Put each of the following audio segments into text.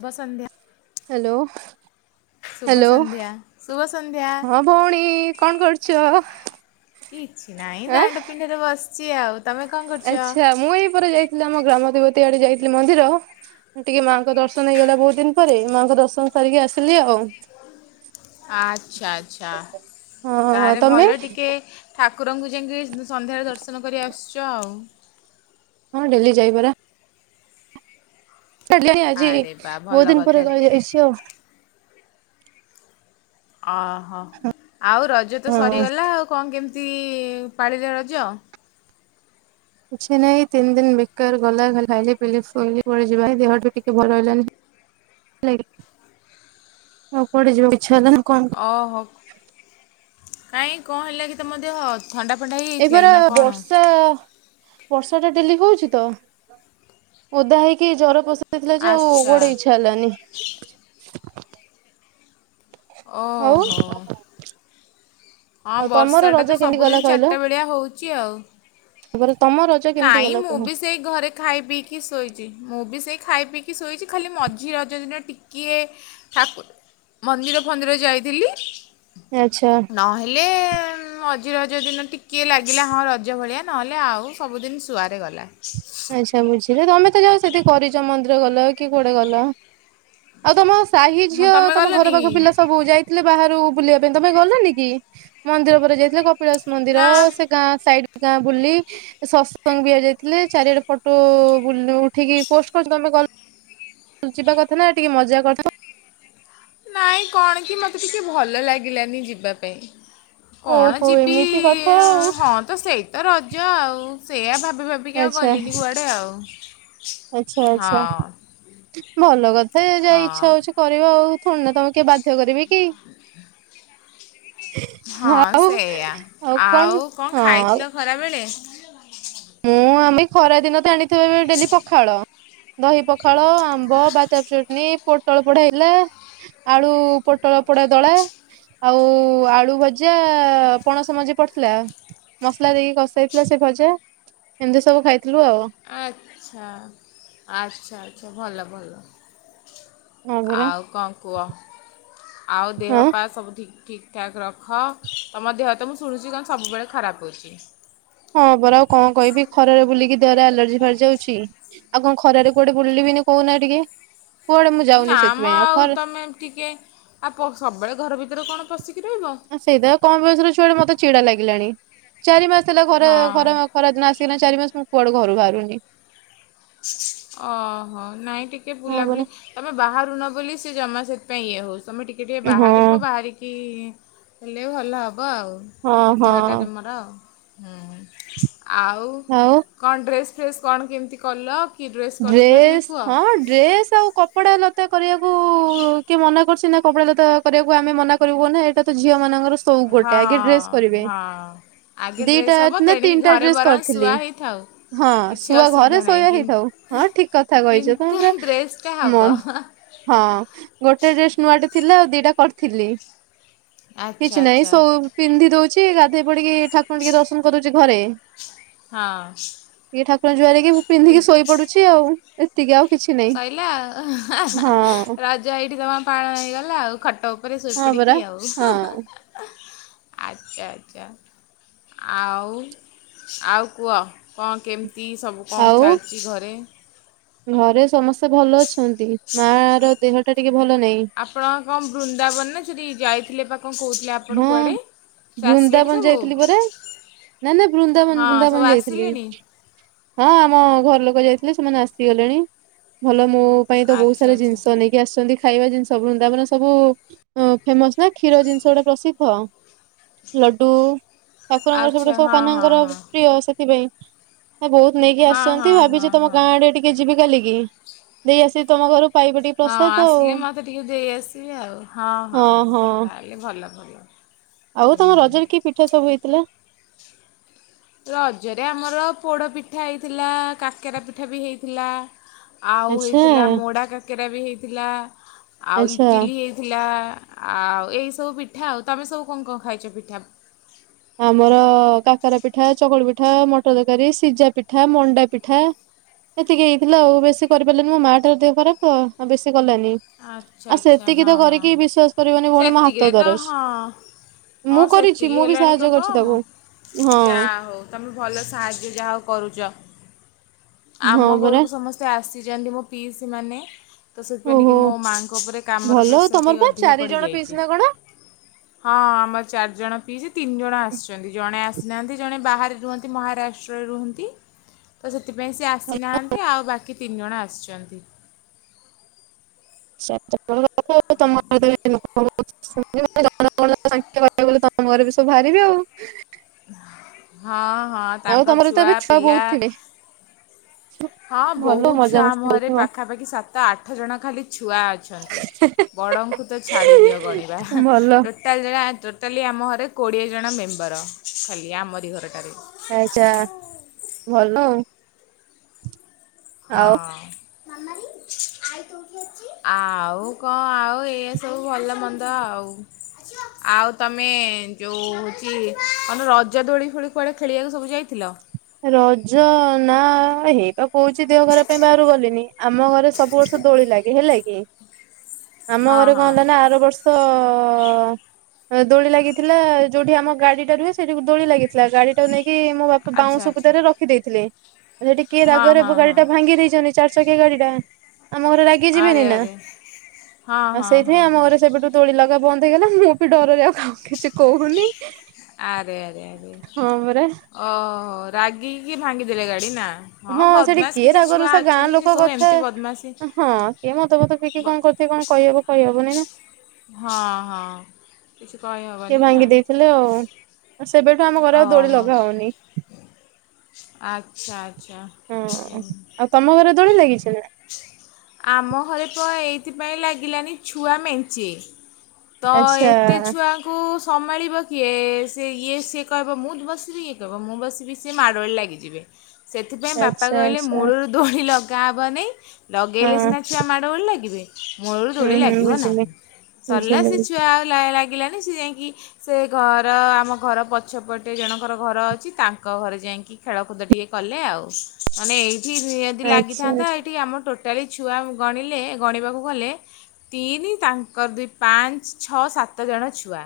ଶୁଭ ସନ୍ଧ୍ୟା ହ୍ୟାଲୋ ଶୁଭ ହ୍ୟାଲୋ ସନ୍ଧ୍ୟା ଶୁଭ ସନ୍ଧ୍ୟା। ହଁ ଭଉଣୀ କଣ କରୁଛ,? ଇଛି ନାଇଁ ତାଣ୍ଡପିଣ୍ଡାରେ ବସ ଚି ଆଉ। ତମେ କଣ କରୁଛ? ଆଚ୍ଛା ମୁଁ ଏଇପ ଯାଇଥିଲି ଆମ ଗ୍ରାମଦେବତୀ ଏଆଡେ ଯାଇଥିଲି ମନ୍ଦିର ଟିକେ ମାଙ୍କ ଦର୍ଶନ ହେଇଗଲା ବହୁତ ଦିନ ପରେ ମାଆଙ୍କ ଦର୍ଶନ ସାରିକି ଆସିଲି ଆଉ। ଆଚ୍ଛା ଆଚ୍ଛା ହଁ ତାହେଲେ ତମେ ଭଲ ଟିକେ ଠା କୁରଙ୍କୁ ଯାଇକି ସନ୍ଧ୍ୟାରେ ଦର୍ଶନ କରି ଆସୁଛ ଆଉ। ହଁ ଡେଲି ଯାଇ ପାରେ। ଡେଲି ଆଜି ଆରେ ବା ବହୁତ ଭଲ ଦିନ ପରେ କଥା କହି ଯାଇଛି ଆଉ। ଅ ହଁ ଆଉ ରଜ ତ ହଁ ସରିଗଲା ଆଉ କଣ କେମିତି ଇ ଇ ପାଳିରେ ରଜ? କିଛି ନାଇଁ ତିନି ଦିନ ବେକାର ଗଲା ଖାଇ ପୁଲି ପଯିବା ଦେହୁ ଟିକେ ଭଲ ହେଲାନି ଆଉ ଯିବ କେ ଛୁଆଦ ନା କଣ। [inaudible] କାଇଁ କଣ ହେଲା କି ତମ ଦେହ? ଥଣ୍ଡା ଫଣ୍ଡା ହେଇଯାଇଥିଲା କି ଏପାର ନା କଣ? ବର୍ଷା ବର୍ଷା ଟା ଡେଲି ହଉଛି ତ ଓଦା ହେଇକି ଜର ପ ସି ଯାଇଥିଲା ଯେ ଆଚ୍ଛା ଗୋଡେ ଇଚ୍ଛା ହେଲାନି। ଆଉ ଓହୋ। ହଁ ଆଉ ତମର ବର୍ଷାଟା ତ ରଜ କେମିତି ଗଲା ସବୁଦିନ କହିଲ ଚାରିଟା ବେଳିଆ ହଉଛି ଆଉ। ତାପରେ ତମ ରଜ କେମିତି ନାଇଁ ଗଲା ମୁଁ କୁହ? ବି ସେଇ ଘରେ ଖାଇ ପିଇକି ଶୋଇଛି ମୁଁ ବି ସେଇ ଖାଇ ପିଇକି ଶୋଇଛି ଖାଲି ମଝି ରଜ ଦିନ ଟିକିଏ ଠାକୁ ମନ୍ଦିର ଫନ୍ଦିର ଯାଇଥିଲି। ଆଚ୍ଛା କହିଲେ ଅଜିର ହଜ ଦିନ ଟି କିଏ ଲାଗିଲା ହଁ ର ନିଜ ଭଳିଆ ନହେଲେ ଆଉ ସବୁଦିନ ଶୁଆରେ ଗଲା। ଆଚ୍ଛା ବୁଝି ତମେ ତ ଯାଉ ସେଠି କରି ଚ ମନ୍ଦିର ଗଲ କି କୁଆଡେ ଗଲ ଆଉ ତମ ସେ ସାହି ହଁ ଝିଅ ତମେ ତମ ଘର ଗଲନି ପାଖ ପିଲା କି? ସବୁ ଯାଇଥିଲେ ବାହାରୁ ବୁଲିବା ପାଇଁ ତମେ ଗଲାନି କି ମନ୍ଦିର ପରେ ଯାଇଥିଲେ କ ପିଳାସ ମନ୍ଦିର ନା ସେ ଗାଁ ସାଇ ଗାଁ ବୁଲି ସସଙ୍ଗ ବିଆ ଯାଇଥିଲେ। ଚାରିଆଡେ ଫଟୋ ବୁଲ୍ ଉଠିକି ପୋଷ୍ଟ କରୁଛନ୍ତି। ତମେ ଯିବା କଥା ନା ଟିକେ ମଜା କଥା। ନାଇଁ କଣ କି ମତେ ଟିକେ ଭଲ ଲାଗିଲାନି ଯିବା ପାଇଁ। କଣ ଓହୋ ଯିବି ଏମିତି କଥା ଆଉ ହଁ ତ ସେଇ ତ ରଜ ଆଉ ସେଇଆ ଭାବ ଆଚ୍ଛା ଆଚ୍ଛା ଆଚ୍ଛା ହଁ ଭଲ କଥା ଯା ହଁ ଇଚ୍ଛା ହଉଛି କରିବା ଆଉ। ଶୁଣୁ ନା ତମେ କିଏ ବାଧ୍ୟ କରିବି। [inaudible] ହଁ ଆଉ ସେୟା ଆଉ କଣ ଖାଇଥିଲ ଖରାବେଳେ। ମୁଁ ଆମେ ଖରା ଦିନ ତ ଆଣି ଥିବାବେଳେ ଡେଲି ପଖାଳ। ଦହି ପଖାଳ ଆମ୍ବ ବାଜାବ୍ ଚଟନି ପୋଟଳ ପୋଡା ହେଇଥିଲା। ଆଳୁ ପୋଟଳ ପୋଡା ଦଳା ଆଉ ଆଳୁ ଭଜା ପଣସ ମଞ୍ଜି ପଡିଥିଲା। ମସଲା ଦେଇକି କଷାଇଥିଲା ସେ ଭଜା। ଏମତି ସବୁ ଖାଇ ଆଚ୍ଛା ଆଚ୍ଛା। ଛ ଭଲ ଭଲ। ହଁ ପରା ଆଉ କଣ କୁହ ଆଉ ଦେହ ହଁ ପା ସବୁ ଠିକ୍ ଠିକ୍ ଠାକ୍ ରଖ। ତମ ଦେହ ତ ମୁଁ ଶୁଣୁଛି କଣ ସବୁବେଳେ ଖରାପ ହେଉଛି। ହଁ ପରା ଆଉ କଣ କହିବି ଖରାରେ ବୁଲିକି ଦେରେ ଆଲର୍ଜି ବାହାରି ଯାଉଛି। ଆଉ କଣ ଖରାରେ କୋଆଡେ ବୁଲିବିିନି କହୁନା ଟିକେ। କୁଆଡେ ମୁଁ ନା ଯାଉନି ମ ସେଥିପାଇଁ ଆଉ ଖରା ତମେ ଟିକେ ଆଉ ପ ସବୁବେଳେ ଘର ଭିତରେ କଣ ପଶିକି ରହିବ ଆ ସେଇଟା କମ୍ ବୟସର ଛୁଆଟା ମତେ ଚିଡା ଲାଗେ। ଲାଣି ଚାରି ମାସ ଥିଲା ଘରେ ହଁ ଖରା ଖରାଦିନ ଆସି ଗଲାଣି ଚାରି ମାସ କୁଆଡୁ ଘରୁ ବାହାରୁନି। ଓହୋ ନାଇଁ ଟିକେ ହଁ ବୁଲାବୁଲି ପରା। ତମେ ବାହାରୁନ ବୋଲି ସିଏ ଜମା ସେଥିପାଇଁ ଇଏ ହଉଛି। ତମେ ଟିକେ ଟିକେ ହଁ ବାହାରିବ। ବାହାରିକି ହେଲେ ଭଲ ହ ହବ ଆଉ ହଁ ଦେହଟା ହଁ ତମର ଆଉ। ହୁଁ। ଆଉ ଆଉ କଣ ଡ୍ରେସ୍ ଫ୍ରେସ୍ କଣ କେମିତି କଲକ୍ ଡ୍ରେସ୍ ହଁ ଡ୍ରେସ୍ ଆଉ କପଡା ନ କରିବାକୁ କିଏ ମନା କରୁସି ନା କପଡା ଦାତା କରିବାକୁ ଆମେ ମନା କରିବୁ କହନି। ଏଇଟା ତ ଝିଅ ମାନଙ୍କର। ସଉକ ଗୋଟେ ହଁ ଆଗେ ଡ୍ରେସ କରିବେ। ହଁ ଆଗେ ଦିଟା ଡ୍ରେସ୍ ହବ। ନା ତେଣିକି ତିନିଟା ଘରେ ଡ୍ରେସ ବରଂ କରିଥିଲି। ଶୁଆ ହେଇଥାଉ ହଁ କିଛି ଶୁଆ ଘରେ ଅସୁବିଧା ଶୋଇବା ନାହିଁ। ହେଇଥାଉ କି ହଁ ଠିକ କଥା କହିଛ। ତମେ କିନ୍ତୁ ପୁରା ଡ୍ରେସ୍ଟା ହେବ ମନ୍ ହଁ ଗୋଟେ ଡ୍ରେସ ନୂଆ ଥିଲା ଆଉ ଦିଟା କରିଥିଲି ଆଚ୍ଛା କିଛି ନାଇଁ ଆଚ୍ଛା ସବୁ ପିନ୍ଧି ଦଉଛି ଗା। [unintelligible] ଠାକୁର ଟିକେ ଦର୍ଶନ କରୁଛି ଘରେ ହଁ ଇଏ ଠାକୁର ଜୁହାର କି ମୁଁ ପିନ୍ଧିକି ଶୋଇ ପଡୁ ଏତିକି ଆଉ କିଛି ନାହିଁ ସଇଲା ହା ହା ହଁ। ରଜ ଏଇଠି ତମର ପାଳନ ହେଇଗଲା ଆଉ ଖଟ ଉପରେ ଶୋଇ ହଁ ପଡ଼ିକି ପରା ଆଉ ହଁ ଆଚ୍ଛା ଆଚ୍ଛା ଆଉ ଆଉ କୁହ କଣ କେମ ତି ସବୁ କଣ ଆଉ ଚାଲିଛି ଘରେ ଘରେ ସମସ୍ ଭଲ ଅଛନ୍ତି ମା ର ଦେହ ଟା ଟିକେ ଭଲ ନାହିଁ। ଆପଣଙ୍କ କଣ ବୃନ୍ଦାବନ ଥିରି ଯାଇଥିଲେ ପା ହଁ ଆସିଲେଣି ବୃନ୍ଦାବନ ସବୁ ଯାଇଥିଲି ପରା। ନା ନା ବୃନ୍ଦାବନ ହଁ ସବୁ ବୃନ୍ଦାବନ ଯାଇଥିଲି ଆସିଲେଣି ହଁ ଆମ ଘର ଲୋକ ଲୋକ ଯାଇଥିଲେ ସେମାନେ ଆସିଗଲେଣି ଭଲ ମୋ ପାଇଁ ତ ବହୁତ ଆଚ୍ଛା ସାରା ଆଚ୍ଛା। ଜିନିଷ ନେଇକି ଆସିଛନ୍ତି। ଖାଇବା ଜିନିଷ ସବୁ ବୃନ୍ଦାବନ ସବୁ ଫେମସ୍ ନା କ୍ଷୀର ଜିନିଷ ଗୁଡା ପ୍ରସିଦ୍ଧ ଲଡୁ ଠାକୁରଙ୍କର ଆଚ୍ଛା ସେପଟେ ସବୁ ହଁ ହଁ କାହ୍ନାଙ୍କର ପ୍ରିୟ ସେଥିପାଇଁ। ବହୁତ ନେଇକି ହଁ ହଁ ଆସିଛନ୍ତି ହଁ ହଁ ଭାବିଛି ତମ ହଁ। ଗାଁ ଆଡେ ଟିକେ ଯି ଯିବି କାଲି କିି ଦେଇ ଆସି ତମ ଘରୁ ପାଇବ ଟିକେ ହଁ ପ୍ରସାଦ ଆସିଲେ ମତେ ଟିକେ ଦେଇ ଆସିବେ ଆଉ, ହଁ ହଁ ଆଉ ହଁ ତାହେଲେ ଭଲ କଲ। ଆଉ ତମ ରଜରେ କି ପିଠା ସବୁ ହେଇ ଥିଲା ରଜରେ ଆମର ପୋଡ଼ ପିଠା ହେଇଥିଲା। କାକେରା ପିଠା ବି ହେଇଥିଲା। ଆଉ ଆଚ୍ଛା ହେଇଥିଲା ମୋଡା କାକେ ରା ବି ହେଇଥିଲା। ଆଉ ଆଚ୍ଛା ଇଟିଲି ହେଇଥିଲା। ଆଉ ଏଇ ସବୁ ପିଠା ଆଉ ତମେ ସବୁ କଣ କଣ ଖାଇଛ ପିଠା ଆମର କାକରା ପିଠା ଚକୁଳି ପିଠା ମଟର ତରକାରୀ ସିଝା ପିଠା ମଣ୍ଡା ପିଠା ଏତିକି ହେଇଥିଲା ଆଉ ବେଶୀ କରିପାରିଲନି ମୋ ମା ଟାର ଦେହ ଖରାପ ତ ଆଉ ବେଶୀ କଲାନି ଆଚ୍ଛା ଆ ଆଚ୍ଛା ସେତିକି ହଁ ତ ହଁ। କରିକି ବିଶ୍ଵାସ କରିବନି ଭଉଣ ମୋ ହାତ ସେତିକିରେ ତ ଦରଜ ହଁ ମୁଁ କରିଛି ମୁଁ ବି ସେ ଣିକ କମ ଯାହା ହଉ ତମେ ଭଲ ସାହାଯ୍ୟ ଯାହା ହଉ କରୁଛ। ହଁ ଆମ ପରା ଘରକୁ ସମସ୍ତେ ଆସିଛନ୍ତି ମୋ ପିଇସି ମାନେ ତ ସେଥିପାଇଁ ଟିକେ କି ଓହୋ ମୋ ମାଆଙ୍କ ଉପରେ କାମର ଭଲ ଆଉ ପ୍ରେସର ତମର ଟିକେ ବା ଅଧିକ ଚାରି ଜଣ ପଡ଼ିଯାଇଛି ପିଇସି ନା କଣ? ହଁ ଆମର ଚାରିଜଣ ପିଇସି ତିନି ଜଣ ଆସିଛନ୍ତି ଜଣେ ଆସ ନାହାନ୍ତି ଜଣେ ବାହାରେ ରୁହନ୍ତି ମହାରାଷ୍ଟ୍ରରେ ରୁହନ୍ତି ତ ସେ ସେଥିପାଇଁ ସେ ଆସିନାହାନ୍ତି ଆଉ ବାକି ତିନି ଜଣ ଆସିଛନ୍ତି। [unintelligible] ଲେ ତମ ଘରେ ବି ସବୁ ବାହାରିବେ ଆଉ। ହଁ। ହଁ ଆଉ ତାଙ୍କ ତମର ତ ଛୁଆ ଏବେ ପିଲା ବହୁତ ଥିବେ ହଁ ଭଲ ବହୁତ ଛୁଆ ମଜାମସ୍ତି ମହଁରେ କରୁଥିବ। ପାଖାପାଖି ସାତ ଆଠ ଜଣ ଖାଲି ଛୁଆ ଅଛନ୍ତି ବଡ଼ଙ୍କୁ ତ ଛାଡ଼ିଦିଅ ଗଣିବା ଭଲ ଟୋଟାଲ ଜଣ ଖାଲି ଆମ ଘରେ କୋଡ଼ିଏ ଜଣ ମେମ୍ବର ଖାଲି ଆମରି ଘରଟାରେ ଆଚ୍ଛା ଭଲ ଅଉ। ହଁ। ଆଉ କଣ ଆଉ ଏ ସବୁ ଭଲ ମନ୍ଦ ଆଉ ଆଉ ତମେ ଯୋଉ ହଉଛି ତରେ ରଜ ଦୋଳି ଫୋଳି କୁଆଡେ ଖେଳିବାକୁ ସବୁ ଯାଇଥିଲ। ରଜ ନା ହେଇ ତ କହୁଛି ଦେହ ଘର ପାଇଁ ବାହହାରାରୁ ଗଲିଣିି ଆମ ଘରେ ସବୁ ବର୍ଷ ଦୋଳି ଲାଗେ ହେଲା କି ଆମ ହଁ ଘରେ କଣ ହଁ ହେଲା ନା ଆର ବର୍ଷ ଓ ଦୋଳି ଲାଗିଥିଲା ଯୋଉଠି ଆମ ଗାଡିଟା ରୁହେ ସେଠି ଦୋଳି ଲାଗିଥିଲା ଗାଡି ଟା ନେଇକି କି ମୋ ବାପା ଆଚ୍ଛା ବାଉଁଶ ଆଚ୍ଛା ସୁବୁତାରେ ରଖିଦେଇଥିଲେ ଆ ଟିକିଏ ହଁ ରାଗରେ ହଁ ଗାଡି ହଁ ଟା ଭାଙ୍ଗି ଦେଇଛନ୍ତି ଚ କେ ଗାଡ଼ିଟା ଆମ ଘରେ ରାଗି ଯିବେନି ଆରେ ନା ଆରେ ହଁ ଆଉ ହଁ ସେଇଥିପାଇଁ ହଁ ଆମ ହଁ ଘରେ ସେବେଠୁ ତୋଳି ଲଗା ବନ୍ଦ ହେଇଗଲା ମୁଁ ବି ଡରରେ ଆଉ କିଛି କହୁନି ଆରେ ଆରେ ଆରେ ହଁ ପରା ଓ ରାଗ କିି ଭାଙ୍ଗିଦେଲେ ଗାଡି ନା। ହଁ ସେଠି ବଦମାସ କିଏ କିଛି ଛୁଆ ରାଗରୁଷା ଗାଁ ଅଛନ୍ତି ସେ ଲୋକ ସବୁ କଥା ଏମିତି ବଦମାସି ହଁ କିଏ ମଦ ଫଦ ପିକି ବ କଣ କରିଥିବ କଣ କହିହବ କହିହବନି ନା ହଁ ହଁ କିଛି କିଏ କହିହେବନି ନା ଭାଙ୍ଗି ଦେଇଥିଲେ ଆଉ। ଆଉ ସେବେଠୁ ଆମ ଘରେ ଆଉ ଦୋଳି ଓହୋ ଲଗା ହଉନି। ଆଚ୍ଛା ହଁ ଆଉ ତମ ଘରେ ଦୋଳି ଲାଗିଛି ନା ଆମ ଘରେ ତ ଏଇ ଏଥିପାଇଁ ଲାଗିଲାନି ଛୁଆ ମେଞ୍ଚେ ତ ଆଚ୍ଛା ଏତେ ଛୁଆଙ୍କୁ ସମାଳିବ କିଏ ସେ ଇଏ ସେ କହିବ ମୁଁ ବସିବି ଇଏ କହିବ ମୁଁ ବସିବି ସେ ମାଡଗୋଳ ଲାଗିଯିବେ। ସେଥିପାଇଁ ବାପା ଆଚ୍ଛା କହିଲେ ଆଚ୍ଛା। ମୂଳରୁ ଦୋଳି ଲଗ୍- [unintelligible] ହଁ ଲଗେଇଲେ ସିନା ଛୁଆ ମାଡ଼ ଗୋଳ ଲାଗିବେ। ମୂଳରୁ ହୁଁ ଦୋଳି ହୁଁ ଲାଗିବ ବୁଝିଲି ନାହିଁ, ସରିଲା ବୁଝିଲି ସେ ବୁଝିଲି ଛୁଆ ଆଉ ଲାଗିଲାନି। ସେ ଯାଇକି ସେ ଘର ଆମ ଘର ପ ପଛପଟେ ଜଣଙ୍କର ଘର ଅଛି ତାଙ୍କ ଘରେ ଯାଇକି ଖେଳକୁଦ ଟିକେ କଲେ ଆଉ, ମାନେ ଏଇ ଠି ଯଦି ଆଚ୍ଛା ଲାଗିଥାନ୍ତା ଆଚ୍ଛା ଏଇଠି ଆମ ଟୋଟାଲି ଛୁଆ ଗଣିଲେ ଗଣିବାକୁ ଗଲେ ତିନି ତାଙ୍କର ଦୁଇ ପାଞ୍ଚ ଛଅ ସାତ ଜଣ ଛୁଆ।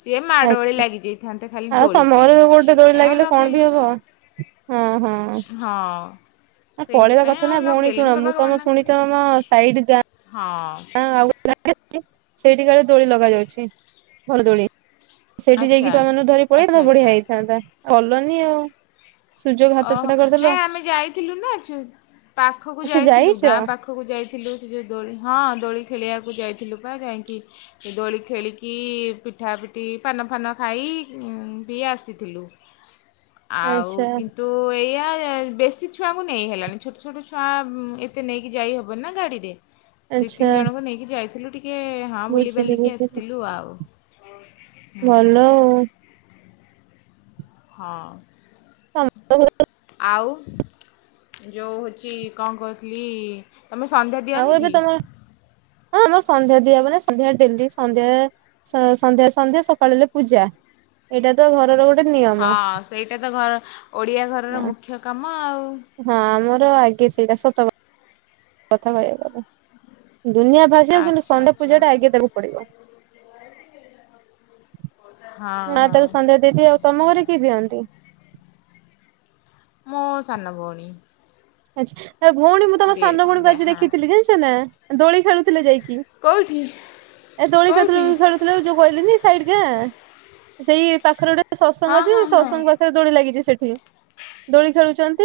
ସିଏ ମାଡ଼ଗୋଳି ଆଚ୍ଛା। ଲାଗି ଯାଇଥାନ୍ତେ। ଆଉ ତମ ଘରେ ବି ଗୋଟେ ଦୋଳି ଲାଗିଲେ କଣ ବି ହବ ଆଉ ହଁ ହଁ। ହଁ। [inaudible] ପଳେଇବା ସେଇଥିପାଇଁ କଥା ନା ଆଉ ଭଉଣୀ ଲଗେଇଲୁନି ଶୁଣ ମୁଁ ବାବା ତମେ ମନା ଶୁଣିଛ କଲେ ତମ ସାଇଡ୍ ହଁ ଗାଁଁଆ [inaudible] ସେଇଠି କାଳେ ଦୋଳି ଲଗା ଯାଉଛି ଭଲ ଦୋଳି। ସେଇଠି ଯାଇକି ଆଚ୍ଛା ଛୁଆମାନଙ୍କୁ ଧରି ଆଚ୍ଛା ପଳେଇଥାନ୍ତ ବଢିଆ ଆଚ୍ଛା ହେଇଥାନ୍ତା। ଗଲନି ଆଉ ସୁଯୋଗ ହାତଛଡ଼ା କରିଦେଲ। [unintelligible] ଅଛୁ ପାଖକୁ ଆଚ୍ଛା ଯାଇଥିଲୁ ଯାଇଛ ଗାଁ ପାଖକୁ ଯାଇଥିଲୁ ସେ ଯୋଉ ଦୋଳି ହଁ ଦୋଳି ଖେଳିବାକୁ। [inaudible] ଯାଇଥିଲୁ ପା, ଯାଇକି ଦୋଳି ଖେଳିକି ପିଠାପିଠି ପାନଫାନ ଖାଇ ବି ଆସିଥିଲୁ। ଆଉ ଆଚ୍ଛା କିନ୍ତୁଉଉ ଏଇଆ [inaudible] ବେଶୀ ଛୁଆଙ୍କୁ ନେଇ ହେଲାନି ଛୋଟ ଛୋଟ ଛୁଆ ଏତେ ନେଇକି ଯାଇହବନି ନା ଗାଡ଼ିରେ। ଦି ଆଚ୍ଛା ତିନି ଜଣଙ୍କୁ ନେଇକି ଯାଇଥିଲୁ ଟିକ୍ ଟିକଏ ହଁ ବୁଝିଲି ବୁଲିବାଲିକି ବୁଝିଲି ଆସିଥିଲୁ ଆଉ ହୁଁ ଭଲ ଆଉ। ହଁ। [inaudible] ଆଉ ଯୋଉ ହଉଛି କଣ କହୁଥିଲି ତମେ ସନ୍ଧ୍ୟା ଆଉ ଦିଅନି ଏବେ କି? ତମର ହଁ ଆମର ସନ୍ଧ୍ୟା ଦିଆହେବ ନା, ସନ୍ଧ୍ୟା ଡେଲି ସନ୍ଧ୍ୟା ସନ୍ଧ୍ୟା ସନ୍ଧ୍ୟା ସକାଳ ହେଲେ ପୂଜା, ଏଇଟା ତ ଘରର ଗୋଟେ ହଁ ନିୟମ। ସେଇଟା ତ ଘର ଓଡ଼ିଆ ଘରର ହଁ ମୁଖ୍ୟ କାମ ଆଉ। ଆମର ଆଗେ ସେଇଟା ସତ କଥା କହିହେଲାନି। ଦୁନିଆ ଭାସିଯାଉ କିନ୍ତୁ ଆଚ୍ଛା ସନଡେ ଆଚ୍ଛା ପୂଜା ଟା ଆଗେ ଦେବାକୁ ପଡିବ। ହଁ ମା ହଁ ତାକୁ ସନ୍ଧ୍ୟା ଦେଇଦି ଆଉ ତମ ଘରେ କିଏ ଦିଅନ୍ତି। ମୋ ସାନ ଭଉଣୀ। ଆଚ୍ଛା। ଭଉଣୀ ମୁଁ ତମ ଦିଏ ସାନ ଭଣଙ୍କୁ ସନ୍ଧ୍ୟା ଆଜି ହଁ ଦେଖିଥିଲି ଜାଣିଛ ନା। ଦୋଳି ଖେଳୁଥିଲେ ଯାଇକି। କେଉଁଠି ଏ ଦୋଳି କେଉଁଠି କ୍ଷେତ୍ରରେ ଖେଳୁଥିଲେ ଯୋଉ କହିଲିନି ସେଇ ପାଖରେ ଗୋଟେ ସେ ଶତ୍ସଙ୍ଗ ହଁ ଅଛି ସେ ହଁ ହଁ ଶତ୍ସଙ୍ଗ ପାଖରେ ଦୋଳି ଲାଗିଛି ସେଠି ଦୋଳି ଖେଳୁଛନ୍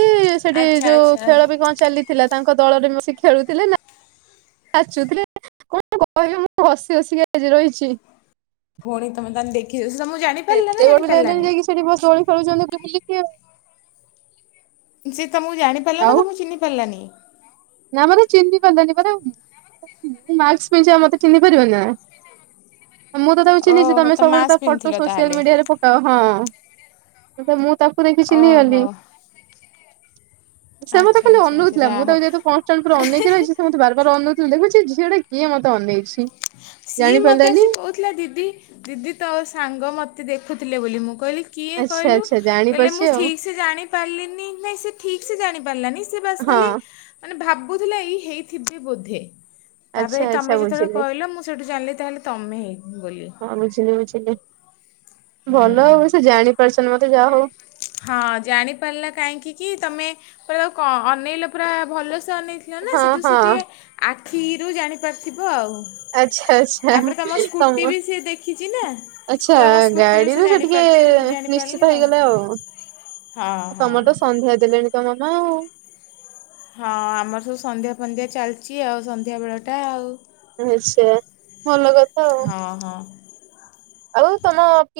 ସେଠି ଆଚ୍ଛା ଯୋଉ ଆଚ୍ଛା ଖେଳ ବି କଣ ଚାଲିଥିଲା ତାଙ୍କ ଦଳରେ ବସି ଖେଳୁଥିଲେ ନାଚୁଥିଲେ କଣ କହିବ ମୁଁ ହସି ହସିି ଆଜି ରହିଛି। ଭଉଣୀ ତମେ ତାହେଲେ ଦେଖି ହ ଏତେ ବେଳୁ ଯାଇଲେଣି ଯାଇକି ସେଠି ଦୋଳି ପଳୋଉଛନ୍ତି ବୁଲିକି ଆଉ। ସେ ତମକୁ ଜାଣି ପାରିଲା ନା ତମକୁ ଚିହ୍ନି ପାରିଲାନି। ନା ମତେ ଚିହ୍ନି ପାରିଲାନି ପରା ନାଇଟସ୍ ପିନ୍ଧିଚି ମତେ ଚିହ୍ନି ପାରିବନି ନା। ମୁଁ ତ ତାକୁ ଚିହ୍ନିଛି ଓହୋ ତମେ ସବୁବେଳେ ମାସ୍କ ତା ଫଟୋ ପିନ୍ଧିଥିଲ ସୋସିଆଲ ତାହେଲେ ମିଡିଆରେ ପକାଅ ହଁ। ତ ମୁଁ ତାକୁ ଦେଖି ଚିହ୍ନି ଗଲି। ଓହୋ ସେ ମତେ ଆଚ୍ଛା ଖାଲି ଆଚ୍ଛା ଆଚ୍ଛା ଅନଉଥିଲା ଯାହା ମୁଁ ତ ଯେହେତୁ ହଉ କରେ ଅନେଇକି ରହିଛି। ସେ ମତେ ବାର ବାର ଅନ ଦେଖୁଛି ଝିଅଟା କିଏ ମତେ ଅନେଇଛି। ସିଏ ମତେ ଜାଣିପାରିଲାନି ଆସି କହୁଥିଲା ଦିଦି ଦିଦି ତୋ ସାଙ୍ଗ ମତେ ଦେଖୁଥିଲେ ବୋଲି ମୁଁ କହିଲି କିଏ ଆଚ୍ଛା କହିଲୁ ଆଚ୍ଛା କହିଲେ ଜାଣିପାରୁଛି ମୁଁ ଆଉ ଠିକ୍ ସେ ଜାଣି ପାରିଲିନି ନାଇଁ ସେ ଠିକ୍ ଜାଣି ପାରିଲାନି ସେ ବାସ୍ ହଁ। ଖାଲି ମାନେ ଭାବ ବୁଥିଲା ଏଇ ହେଇଥିବେ ବୋଧେ। ତାପରେ ଆଚ୍ଛା ତମେ ଆଚ୍ଛା ଯେତେବେଳେ ବୁଝିଲି କହିଲ ମୁଁ ସେଇଠୁ ଜାଣିଲି ତାହେଲେ ତମେ ହେଇ ବୋଲି। ହଁ ବୁଝିଲି ବୁଝିଲି ଭଲ ସେ ଜାଣିପାରୁଛନ୍ତି ମତେ। ତ ଯା ହୋଉ। ହଁ ଜାଣିପାରିଲା କାହିଁକି କି ତମେ ପୁରା ଅନେଇଲ ପୁରା ଭଲସେ। ଅନେଇଥିଲ ନା ହଁ ସେଠୁ ସେ ହଁ ଠିଏ ଆ କ୍ଷୀରୁ ଜାଣିପାରିଥିବ ଆଉ। ଆଚ୍ଛା ଆଚ୍ଛା ତାପରେ ସ୍କୁଟି ତମ ବି ସିଏ ଦେଖିଛି ନା। ଆଚ୍ଛା ତ ତମ ସ୍କୁଟିରୁ ଗାଡିରୁ ସେ ଟିକେ ଜାଣିପାରିଥିବେ ନିଶ୍ଚିତ ଜାଣିପାରିଲା ହେଇଗଲେ ଆଉ। ହଁ ହଁ। ତମ ତ ସନ୍ଧ୍ୟା ଦେଲେଣି। ମାମା ଆ ହଁ ଆମର ସବୁ ସନ୍ଧ୍ୟା ଫନ୍ଧ୍ୟା ଚାଲିଛି ଆଉ ସନ୍ଧ୍ୟାବେଳଟା ଆଉ। ଆଚ୍ଛା ଭଲ କଥା ଆଉ। ହଁ ହଁ। ଆଉ ତମ କି